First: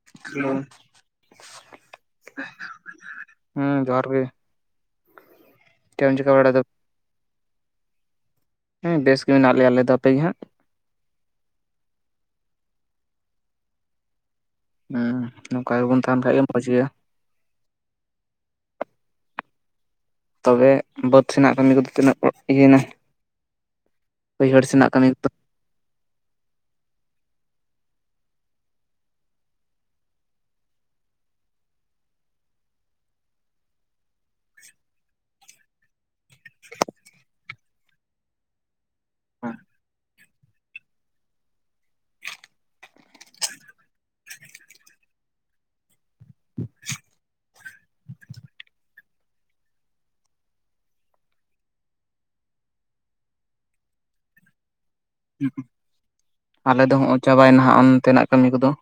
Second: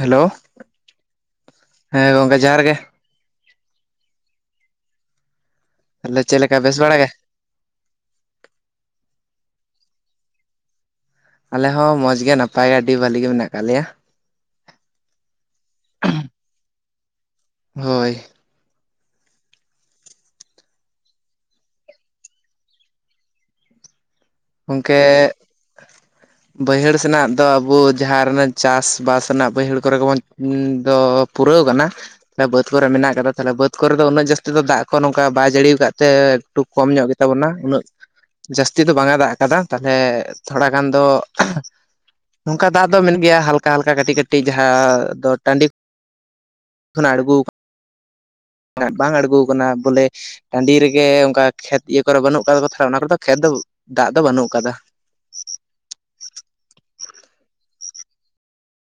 Hello. ᱦᱮᱸ ᱜᱚᱝᱠᱮ ᱡᱚᱦᱟᱨ ᱜᱮ᱾ ᱦᱮᱸ ᱡᱚᱦᱟᱨ ᱜᱮ᱾ ᱪᱮᱫ ᱮᱢ ᱛᱟᱞᱦᱮ ᱪᱤᱠᱟᱹ ᱪᱮᱜ ᱵᱟᱲᱟᱭ ᱞᱮᱠᱟ ᱫᱟ ᱵᱮᱥ ᱵᱟᱲᱟ ᱜᱮ? ᱦᱮᱸ ᱵᱮᱥ ᱜᱮ ᱢᱮᱱᱟᱜ ᱞᱮᱭᱟ ᱟᱞᱮ ᱫᱚ, ᱟᱯᱮ ᱜᱮ ᱦᱟᱸᱜ? ᱟᱞᱮ ᱦᱚᱸ ᱢᱚᱸᱡᱽ ᱜᱮ ᱱᱟᱯᱟᱭ ᱜᱮ ᱟᱹᱰᱤ ᱵᱷᱟᱹᱞᱤ ᱜᱮ ᱢᱮᱱᱟᱜ ᱟᱠᱟᱜ ᱞᱮᱭᱟ᱾ ᱦᱩᱸ ᱱᱚᱝᱠᱟ ᱜᱮᱵᱚᱱ ᱛᱟᱦᱮᱱ ᱠᱷᱟᱡ ᱜᱮ ᱢᱚᱸᱡᱽ ᱜᱮ᱾ ᱦᱳᱭ ᱾ ᱛᱚᱵᱮ ᱵᱟᱹᱫᱽ ᱥᱮᱱᱟᱜ ᱠᱟᱹᱢᱤ ᱠᱚᱫᱚ ᱛᱤᱱᱟᱹᱜ ᱚᱲ ᱤᱭᱟᱹᱭ ᱮᱱᱟ ᱾ ᱜᱚᱝᱠᱮ ᱠᱚᱫᱚ [inaudible] ᱵᱟᱹᱭᱦᱟᱹᱲ ᱥᱮᱱᱟᱜ ᱫᱚ ᱟᱵᱚ ᱡᱟᱦᱟᱸ ᱨᱮ ᱪᱟᱥ-ᱵᱟᱥ ᱨᱮᱱᱟᱜ ᱵᱟᱹᱭᱦᱟᱹᱲ ᱠᱚᱨᱮ ᱜᱮᱵᱚᱱ ᱫᱚ ᱯᱩᱨᱟᱹᱣ ᱟᱠᱟᱱᱟ᱾ [unintelligible] ᱵᱟᱹᱫᱽ ᱠᱚᱨᱮ ᱢᱮᱱᱟᱜ ᱟᱠᱟᱫᱟ ᱛᱟᱞᱦᱮ ᱵᱟᱹᱫᱽ ᱠᱚᱨᱮ ᱫᱚ ᱩᱱᱟᱹᱜ ᱡᱟᱹᱥᱛᱤ ᱫᱚ ᱫᱟᱜ ᱠᱚ ᱱᱚᱝᱠᱟ ᱵᱟᱭ ᱡᱟᱹᱲᱤ ᱟᱠᱟᱜ ᱛᱮ ᱴᱩ ᱠᱚᱢ ᱧᱚᱸᱜ ᱜᱮ ᱛᱟᱵᱚᱱᱟ [inaudible] ᱩᱱᱟᱹᱜ ᱡᱟᱹᱥᱛᱤ ᱫᱚ ᱵᱟᱝᱮ ᱫᱟᱜ ᱟᱠᱟᱫᱟ ᱛᱟᱞᱦᱮ ᱛᱷᱚᱲᱟ ᱜᱟᱱ ᱫᱚ ᱱᱚᱝᱠᱟ ᱫᱟᱜ ᱫᱚ [unintelligible] ᱜᱮᱭᱟ ᱦᱟᱞᱠᱟ ᱦᱟᱞᱠᱟ ᱠᱟᱹᱴᱤᱡ ᱠᱟᱹᱴᱤᱡ ᱡᱟᱦᱟᱸ ᱫᱚ ᱴᱟᱺᱰᱤ ᱠᱷᱚᱱᱟᱜ ᱟᱲᱜᱳᱣ [unintelligible] ᱵᱟᱝ ᱟᱲᱜᱳᱣ ᱠᱟᱱᱟ ᱵᱚᱞᱮ ᱴᱟᱺᱰᱤ ᱨᱮᱜᱮ ᱚᱝᱠᱟ ᱠᱷᱮᱛ ᱤᱭᱟᱹ ᱠᱚᱨᱮ ᱵᱟᱹᱱᱩᱜ ᱠᱟᱫᱟ ᱠᱚ ᱛᱟᱞᱦᱮ ᱚᱱᱟ ᱠᱚᱨᱮ ᱫᱚ ᱠᱷᱮᱛ ᱫᱚ ᱫᱟᱜ ᱫᱚ ᱵᱟᱹᱱᱩᱜ ᱠᱟᱫᱟ ᱾ [inaudible] ᱟᱞᱮ ᱫᱚ ᱦᱚᱜ-ᱚᱭ ᱪᱟᱵᱟᱭ ᱮᱱᱟ ᱦᱟᱸᱜ ᱚᱱᱛᱮ ᱱᱟᱜ ᱠᱟᱹᱢᱤ ᱠᱚᱫᱚ ᱾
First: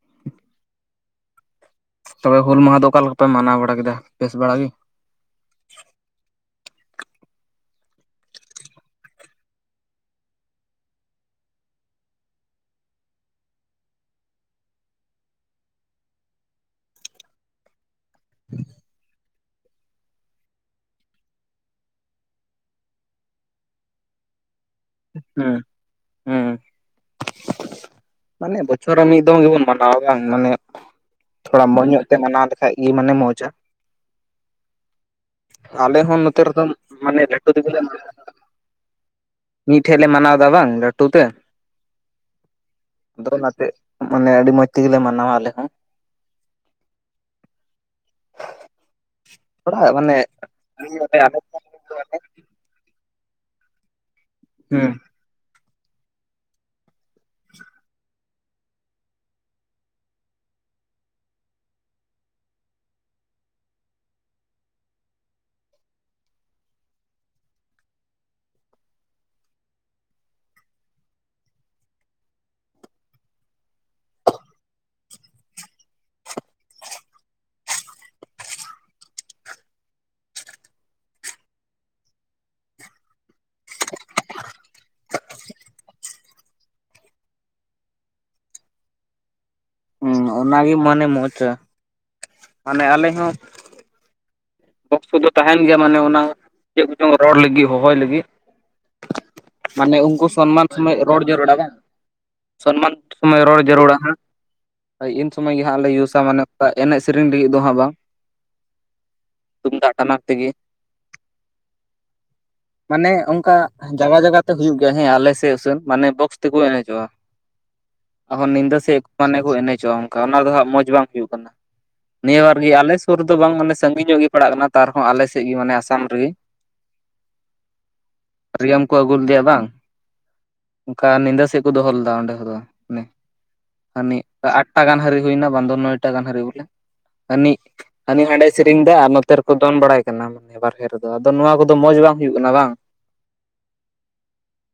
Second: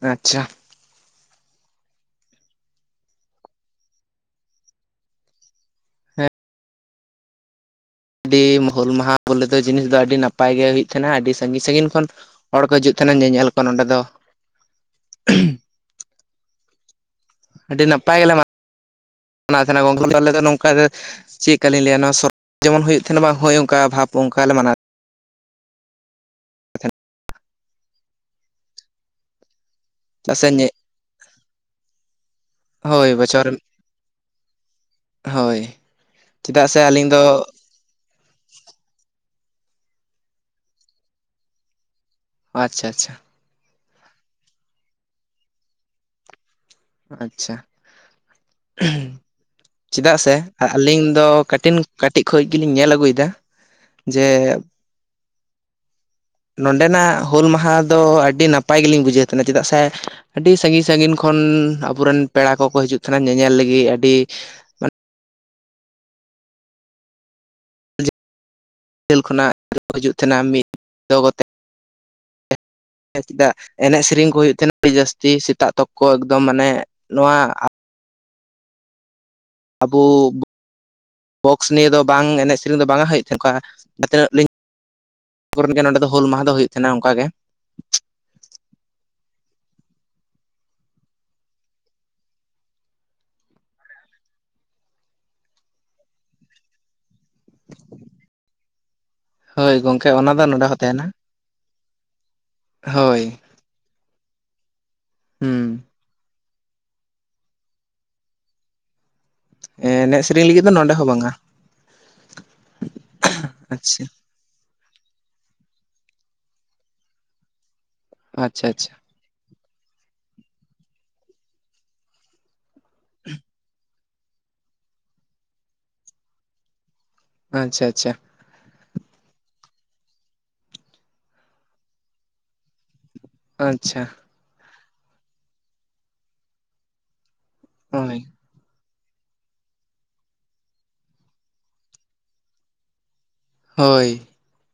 ᱟᱪᱪᱷᱟ ᱾ ᱛᱚᱵᱮ ᱦᱩᱞ ᱢᱟᱦᱟ ᱫᱚ ᱚᱠᱟ ᱞᱮᱠᱟ ᱯᱮ ᱢᱟᱱᱟᱣ ᱵᱟᱲᱟ ᱠᱮᱫᱟ ᱵᱮᱥ ᱵᱟᱲᱟ ᱜᱤ? ᱟᱹᱰᱤ ᱦᱩᱞᱢᱟᱦᱟᱸ ᱵᱚᱞᱮ ᱫᱚ ᱡᱤᱱᱤᱥ ᱫᱚ ᱟᱹᱰᱤ ᱱᱟᱯᱟᱭ ᱜᱮ ᱦᱩᱭᱩᱜ ᱛᱟᱦᱮᱸᱱᱟ ᱟᱹᱰᱤ ᱥᱟᱸᱜᱤᱧ ᱥᱟᱸᱜᱤᱧ ᱠᱷᱚᱱ ᱦᱚᱲ ᱠᱚ ᱦᱤᱡᱩᱜ ᱛᱟᱦᱮᱱᱟ ᱧᱮᱧᱮᱞ ᱠᱚ ᱱᱚᱸᱰᱮ ᱫᱚ᱾ [inaudible] ᱟᱹᱰᱤ ᱱᱟᱯᱟᱭ ᱜᱮᱞᱮ ᱢᱟ [inaudible] ᱱᱟᱣ ᱛᱟᱦᱮᱸᱱᱟ ᱜᱚᱝᱠᱮ ᱟᱞᱮ ᱫᱚ ᱱᱚᱝᱠᱟᱱ ᱜᱮ ᱪᱮᱜ ᱠᱟᱞᱤᱧ ᱞᱟᱹᱭᱟ ᱱᱚᱣᱟ ᱥᱚᱨ ᱡᱮᱢᱚᱱ ᱦᱩᱭᱩᱜ ᱛᱟᱦᱮᱱᱟ ᱵᱟᱝ ᱦᱳᱭ ᱚᱝᱠᱟ ᱵᱷᱟᱵᱽ ᱚᱝᱠᱟ ᱞᱮ ᱢᱟᱱᱟᱣ ᱦᱩᱸ ᱾ ᱢᱟᱱᱮ ᱵᱚᱪᱷᱚᱨ ᱨᱮ ᱢᱤᱫ ᱫᱚᱢ ᱜᱮᱵᱚᱱ ᱢᱟᱱ ᱟᱣᱟ ᱵᱟᱝ ᱪᱮᱫᱟᱜ ᱥᱮ ᱢᱟᱱᱮ [inaudible] ᱛᱷᱚᱲᱟ ᱢᱚᱸᱡᱽ ᱧᱚᱸᱜ ᱛᱮ ᱢᱟᱱᱟᱣ ᱞᱮᱠᱷᱟᱡ ᱜᱮ ᱦᱳᱭ ᱢᱟᱱᱮ ᱵᱚᱪᱷᱚᱨ ᱢᱚᱸᱡᱽᱟ ᱾ ᱦᱳᱭ [inaudible] ᱟᱞᱮ ᱦᱚᱸ ᱱᱚᱛᱮ ᱨᱮᱫᱚ ᱪᱮᱫᱟᱜ ᱥᱮ ᱟᱹᱞᱤᱧ ᱫᱚ ᱢᱟᱱᱮ [unintelligible] [inaudible] ᱢᱤᱫ ᱴᱷᱮᱜ ᱞᱮ ᱢᱟᱱᱟᱣ ᱮᱫᱟ ᱵᱟᱝ ᱞᱟᱹᱴᱩ ᱛᱮ ᱾ ᱟᱪᱪᱷᱟ ᱟᱪᱪᱷᱟ᱾ ᱟᱫᱚ ᱚᱱᱟᱛᱮ ᱢᱟᱱᱮ ᱟᱹᱰᱤ ᱢᱚᱸᱡᱽ ᱛᱮᱜᱮ ᱞᱮ ᱢᱟᱱᱟᱣᱟ ᱟᱞᱮ ᱦᱚᱸ᱾ ᱟᱪᱪᱷᱟ ᱾ ᱛᱷᱚᱲᱟ [inaudible] ᱢᱟᱱᱮ ᱪᱮᱫᱟᱜ ᱥᱮ ᱦᱩᱸ ᱟᱹᱞᱤᱧ ᱫᱚ ᱠᱟᱴᱤᱱ ᱠᱟᱹᱴᱤᱡ ᱠᱷᱚᱱ ᱜᱮᱞᱤᱧ ᱧᱮᱞ ᱟᱹᱜᱩᱭᱮᱫᱟ [inaudible] ᱡᱮ ᱦᱮᱸ ᱾ [inaudible] ᱱᱚᱰᱮᱱᱟᱜ ᱦᱩᱞ ᱢᱟᱦᱟ ᱫᱚ ᱟᱹᱰᱤ ᱱᱟᱯᱟᱭ ᱜᱮᱞᱤᱧ ᱵᱩᱡᱷᱟᱹᱣ ᱛᱟᱦᱮᱱᱟ ᱪᱮᱫᱟᱜ ᱥᱮ ᱟᱹᱰᱤ ᱥᱟᱺᱜᱤᱧ ᱥᱟᱺᱜᱤᱧ ᱠᱷᱚᱱ ᱟᱵᱚᱨᱮᱱ ᱯᱮᱲᱟ ᱠᱚᱠᱚ ᱦᱤᱡᱩᱜ ᱛᱟᱦᱮᱱᱟ ᱧᱮᱧᱮᱞ ᱞᱟᱹᱜᱤᱫ ᱟᱹᱰᱤ ᱡᱷᱟᱞ ᱠᱷᱚᱱᱟᱜ ᱦᱤᱡᱩᱜ ᱛᱟᱦᱮᱱᱟ ᱢᱤᱫ ᱫᱚ ᱠᱚᱛᱮ [inaudible] ᱪᱮᱫᱟᱜ ᱮᱱᱮᱡ ᱥᱮᱨᱮᱧ ᱠᱚ ᱦᱩᱭᱩᱜ ᱛᱟᱦᱮᱱᱟ ᱟᱹᱰᱤ ᱡᱟᱹᱥᱛᱤ ᱥᱮᱛᱟᱜ ᱛᱚᱠᱚ ᱮᱠᱫᱚᱢ ᱢᱟᱱᱮ ᱱᱚᱣᱟ ᱟᱵᱩ ᱵᱚᱠᱥ ᱱᱤᱭᱟᱹ ᱫᱚ ᱵᱟᱝ ᱮᱱᱮᱡ ᱥᱮᱨᱮᱧ ᱫᱚ ᱵᱟᱝ ᱦᱩᱭᱩᱜ ᱛᱟᱦᱮᱸ ᱛᱟᱠᱚᱣᱟ ᱡᱟᱦᱟᱸ ᱛᱤᱱᱟᱹᱜ ᱞᱤᱧ [unintelligible] ᱱᱚᱰᱮ ᱫᱚ ᱦᱩᱞ ᱢᱟᱦᱟ ᱫᱚ ᱦᱩᱭᱩᱜ ᱛᱟᱦᱮᱱᱟ ᱚᱱᱠᱟ ᱜᱮ ᱾ ᱦᱩᱸ ᱚᱱᱟᱜᱮ ᱢᱟᱱᱮ ᱢᱚᱡᱽᱟ ᱾ [inaudible] ᱢᱟᱱᱮ ᱟᱞᱮ ᱦᱚᱸ ᱵᱚᱠᱥ ᱠᱚ ᱫᱚ ᱛᱟᱦᱮᱱ ᱜᱮᱭᱟ ᱢᱟᱱᱮ ᱪᱮᱫ ᱠᱚᱪᱚᱝ ᱨᱚᱲ ᱞᱟᱹᱜᱤᱫ ᱦᱚᱦᱚᱭ ᱞᱟᱹᱜᱤᱫ ᱾ [inaudible] ᱦᱳᱭ ᱢᱟᱱᱮ ᱜᱚᱝᱠᱮ ᱩᱱᱠᱩ ᱚᱱᱟ ᱫᱚ ᱱᱚᱸᱰᱮ ᱥᱚᱱᱢᱟᱱ ᱦᱚᱸ ᱥᱚᱢᱚᱭ ᱛᱟᱦᱮᱱᱟ ᱨᱚᱲ ᱡᱟᱹᱨᱩᱲᱟ ᱵᱟᱝ? [inaudible] ᱥᱚᱱᱢᱟᱱ ᱦᱳᱭ ᱥᱚᱢᱚᱭ ᱨᱚᱲ ᱡᱟᱹᱨᱩᱲᱟ ᱦᱟᱝ ᱾ ᱤᱱ ᱥᱚᱢᱚᱭ ᱜᱮ ᱦᱩᱸ ᱦᱟᱸᱜ ᱞᱮ ᱤᱭᱩᱥᱟ ᱢᱟᱱᱮ ᱮᱱᱮᱡ ᱥᱮᱨᱮᱧ ᱞᱤᱹᱜᱤᱫ ᱫᱚ ᱦᱟᱸᱜ ᱵᱟᱝ ᱛᱩᱢᱫᱟᱜ ᱴᱟᱢᱟᱠ ᱮᱱᱮᱡ ᱥᱮᱨᱮᱧ ᱨᱮᱜᱤ ᱞᱟᱹᱜᱤᱫ ᱫᱚ ᱱᱚᱸᱰᱮ ᱦᱚᱸ ᱵᱟᱝᱟ ᱢᱟᱱᱮ ᱚᱝᱠᱟ ᱟᱪᱪᱷᱟ ᱡᱟᱜᱟ ᱡᱟᱭᱜᱟ ᱦᱩᱭᱩᱜ ᱜᱮᱭᱟ ᱦᱮᱸ ᱟᱞᱮ ᱥᱮᱫ ᱩᱥᱟᱹᱱ ᱢᱟᱱᱮ ᱵᱚᱠᱥ ᱛᱮᱠᱚ ᱮᱱᱮᱡᱚᱜᱼᱟ᱾ ᱟᱨᱦᱚ ᱟᱪᱪᱷᱟ ᱧᱤᱫᱟᱹ ᱟᱪᱪᱷᱟ ᱥᱮᱡ ᱢᱟᱱᱮ ᱠᱚ ᱮᱱᱮᱡᱚᱜᱼᱟ᱾ ᱚᱝᱠᱟ ᱚᱱᱟ ᱫᱚ ᱦᱟᱸᱜ ᱢᱚᱸᱡᱽ ᱵᱟᱝ ᱦᱩᱭᱩᱜ ᱠᱟᱱᱟ᱾ ᱱᱤᱭᱟᱹ ᱵᱟᱨ ᱜᱮ ᱟᱞᱮ ᱥᱩᱨ ᱨᱮ ᱫᱚ ᱵᱟᱝ ᱢᱟᱱᱮ ᱥᱟᱺᱜᱤᱧ ᱧᱚᱜ ᱜᱮ ᱯᱟᱲᱟᱜ ᱠᱟᱱᱟ ᱛᱟᱨᱦᱚᱸ ᱟᱞᱮ ᱥᱮᱫ ᱜᱮ ᱢᱟᱱᱮ ᱟᱥᱟᱢ ᱨᱤᱜᱤ ᱟᱪᱪᱷᱟ ᱟᱪᱪᱷᱟ᱾ ᱨᱤᱭᱮᱢ ᱠᱚ ᱟᱹᱜᱩ ᱞᱮᱫᱮᱭᱟ ᱵᱟᱝ ᱚᱝᱠᱟ ᱱᱤᱫᱟᱹ ᱥᱮᱫ ᱠᱚ ᱫᱚᱦᱚ ᱞᱮᱫᱟ ᱚᱸᱰᱮ ᱠᱚᱫᱚ ᱱᱮ ᱟᱪᱪᱷᱟ ᱦᱟᱱᱤ ᱟᱴᱴᱟ ᱜᱟᱱ ᱦᱟᱹᱨᱤ ᱦᱩᱭᱱᱟ ᱵᱟᱝ ᱫᱚ ᱱᱚᱭᱴᱟ ᱜᱟᱱ ᱦᱟᱹᱨᱤ ᱵᱚᱞᱮ ᱦᱟᱱᱤ ᱦᱟᱱᱤ ᱦᱳᱭ ᱦᱟᱱᱰᱮ ᱥᱤᱨᱤᱧ ᱫᱟᱭ ᱟᱨ ᱱᱚᱛ ᱨᱮᱠᱚ ᱫᱚᱱ ᱵᱟᱲᱟᱭ ᱠᱟᱱᱟ ᱢᱟᱱᱮ ᱵᱟᱨᱦᱮ ᱨᱮᱫᱚ ᱟᱫᱚ ᱱᱚᱣᱟ ᱠᱚᱫᱚ ᱢᱚᱸᱡᱽ ᱦᱩᱭᱩᱜ ᱠᱟᱱᱟ ᱵᱟᱝ ᱦᱳᱭ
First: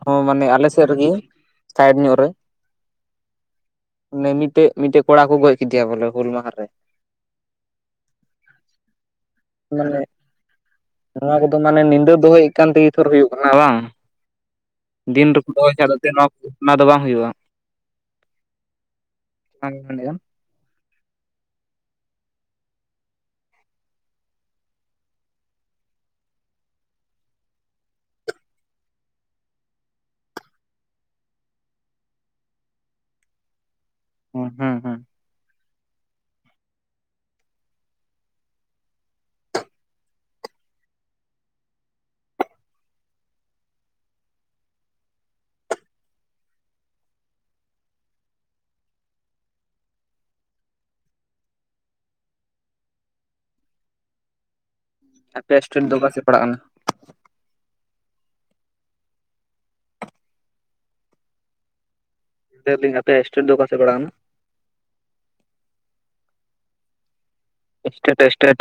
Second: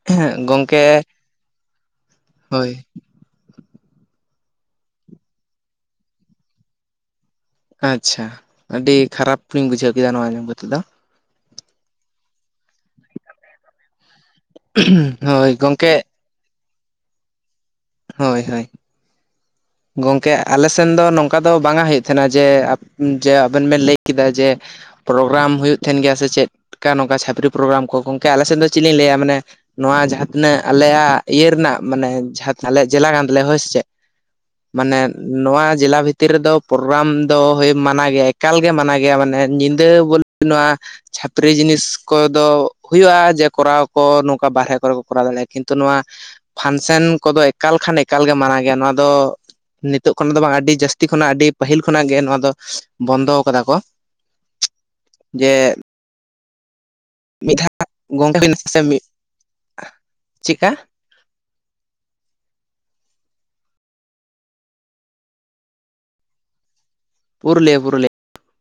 ᱦᱚᱸ ᱦᱮᱸ ᱢᱟᱱᱮ ᱟᱞᱮ ᱥᱮᱫ ᱜᱚᱝᱠᱮ ᱨᱮᱜᱮ ᱥᱟᱭᱤᱰ ᱧᱚᱜ ᱨᱮ ᱦᱳᱭ᱾ ᱚᱱᱮ ᱢᱤᱴᱮᱡ ᱢᱤᱴᱮᱡ ᱠᱚᱲᱟ ᱠᱚ ᱜᱚᱡ ᱠᱮᱫᱮᱭᱟ ᱵᱚᱞᱮ ᱦᱩᱞ ᱢᱟᱦᱟ ᱨᱮ ᱟᱪᱪᱷᱟ, ᱟᱹᱰᱤ ᱠᱷᱟᱨᱟᱯ ᱞᱤᱧ ᱵᱩᱡᱷᱟᱹᱣ ᱢᱟᱱᱮ ᱠᱮᱫᱟ ᱱᱚᱣᱟ ᱟᱡᱚᱢ ᱠᱟᱛᱮᱫ ᱫᱚ ᱱᱚᱣᱟ ᱠᱚᱫᱚ ᱢᱟᱱᱮ ᱱᱤᱫᱟᱹ ᱫᱚᱦᱚᱭᱮᱫ ᱠᱟᱱ ᱛᱮᱜᱮ ᱛᱷᱚᱨ ᱦᱩᱭᱩᱜ ᱠᱟᱱᱟ ᱵᱟᱝ ᱫᱤᱱ ᱨᱮᱠᱚ ᱦᱳᱭ ᱫᱚᱦᱚ ᱜᱚᱝᱠᱮ ᱠᱷᱚᱱ ᱱᱚᱣᱟ [unintelligible] ᱱᱚᱣᱟ ᱫᱚ ᱵᱟᱝ ᱦᱩᱭᱩᱜᱼᱟ᱾ ᱦᱳᱭ ᱦᱳᱭ ᱚᱱᱟᱜᱮ ᱢᱮᱱᱮᱫ ᱠᱟᱱ ᱜᱚᱝᱠᱮ ᱟᱞᱮ ᱥᱮᱱ ᱫᱚ ᱱᱚᱝᱠᱟ ᱫᱚ ᱵᱟᱝᱟ ᱦᱩᱭᱩᱜ ᱛᱟᱦᱮᱸᱱᱟ, ᱡᱮ ᱡᱮ ᱟᱵᱮᱱ ᱵᱮᱱ ᱞᱟᱹᱭ ᱠᱮᱫᱟ ᱡᱮ ᱯᱨᱳᱜᱨᱟᱢ ᱦᱩᱭᱩᱜ ᱛᱟᱦᱮᱱ ᱜᱮᱭᱟ ᱥᱮ ᱪᱮᱫᱮᱠᱟ ᱪᱷᱟᱯᱨᱤ ᱯᱨᱳᱜᱨᱟᱢ ᱠᱚ ᱜᱚᱝᱠᱮ ᱟᱞᱮ ᱥᱮᱫ ᱫᱚ ᱪᱮᱫ ᱞᱤᱧ ᱞᱟᱹᱭᱟ ᱢᱟᱱᱮ ᱱᱚᱣᱟ ᱡᱟᱦᱟᱸ ᱛᱤᱱᱟᱹᱜ ᱟᱞᱮᱭᱟᱜ ᱤᱭᱟᱹ ᱨᱮᱱᱟᱜ ᱢᱟᱱᱮ ᱡᱟᱦᱟ ᱟᱞᱮ ᱡᱮᱞᱟ ᱜᱟᱱ ᱫᱚᱞᱮ ᱦᱳᱭ ᱥᱮ ᱪᱮᱫ ᱦᱩᱸ ᱦᱩᱸ ᱦᱩᱸ ᱢᱟᱱᱮ ᱱᱚᱣᱟ ᱡᱮᱞᱟ ᱵᱷᱤᱛᱤᱨ ᱨᱮᱫᱚ ᱯᱨᱳᱨᱟᱢ ᱫᱚ ᱢᱟᱱᱟ ᱜᱮᱭᱟ ᱮᱠᱟᱞᱜᱮ ᱢᱟᱱᱟ ᱜᱮᱭᱟ ᱢᱟᱱᱮ ᱧᱤᱫᱟᱹ ᱵᱚᱞ ᱱᱚᱣᱟ᱾ ᱪᱷᱟᱹᱯᱨᱤ ᱡᱤᱱᱤᱥ ᱠᱚᱫᱚ ᱦᱩᱭᱩᱜᱼᱟ᱾ ᱡᱮ ᱠᱚᱨᱟᱣ ᱠᱚ ᱱᱚᱝᱠᱟ ᱵᱟᱦᱨᱮ ᱠᱚᱨᱮ ᱠᱚ ᱠᱚᱨᱟᱣ ᱫᱟᱲᱮᱭᱟᱜᱼᱟ᱾ ᱠᱤᱱᱛᱩ ᱱᱚᱣᱟ ᱯᱷᱟᱱᱥᱮᱱ ᱠᱚᱫᱚ ᱮᱠᱟᱞ ᱢᱟᱱᱟ ᱜᱮᱭᱟ ᱱᱚᱣᱟ ᱫᱚ ᱱᱤᱛᱚᱜ ᱠᱷᱚᱱᱟᱜ ᱫᱚ ᱵᱟᱝ᱾ ᱟᱹᱰᱤ ᱡᱟᱹᱥᱛᱤ ᱠᱷᱚᱱᱟᱜ ᱟᱹᱰᱤ ᱯᱟᱹᱦᱤᱞ ᱠᱷᱚᱱᱟᱜ ᱜᱮ ᱱᱚᱣᱟ ᱫᱚ ᱵᱚᱱᱫᱚ ᱠᱟᱫᱟ ᱠᱚ᱾ ᱟᱯᱮᱭᱟᱜ ᱡᱮ ᱮᱥᱴᱮᱰ ᱫᱚ ᱚᱠᱟ ᱥᱮᱫ ᱯᱟᱲᱟᱜ ᱠᱟᱱᱟ? ᱢᱤᱫ ᱫᱷᱟᱣ ᱜᱚᱝᱠᱮ [unintelligible] ᱪᱮᱫᱠᱟ ᱞᱟᱭ ᱫᱤᱧ ᱟᱯᱮᱭᱟᱜ ᱮᱥᱴᱮᱰ ᱫᱚ ᱚᱠᱟ ᱥᱮᱫ ᱯᱟᱲᱟᱜ ᱱᱟ᱾ Purulia Purulia state state.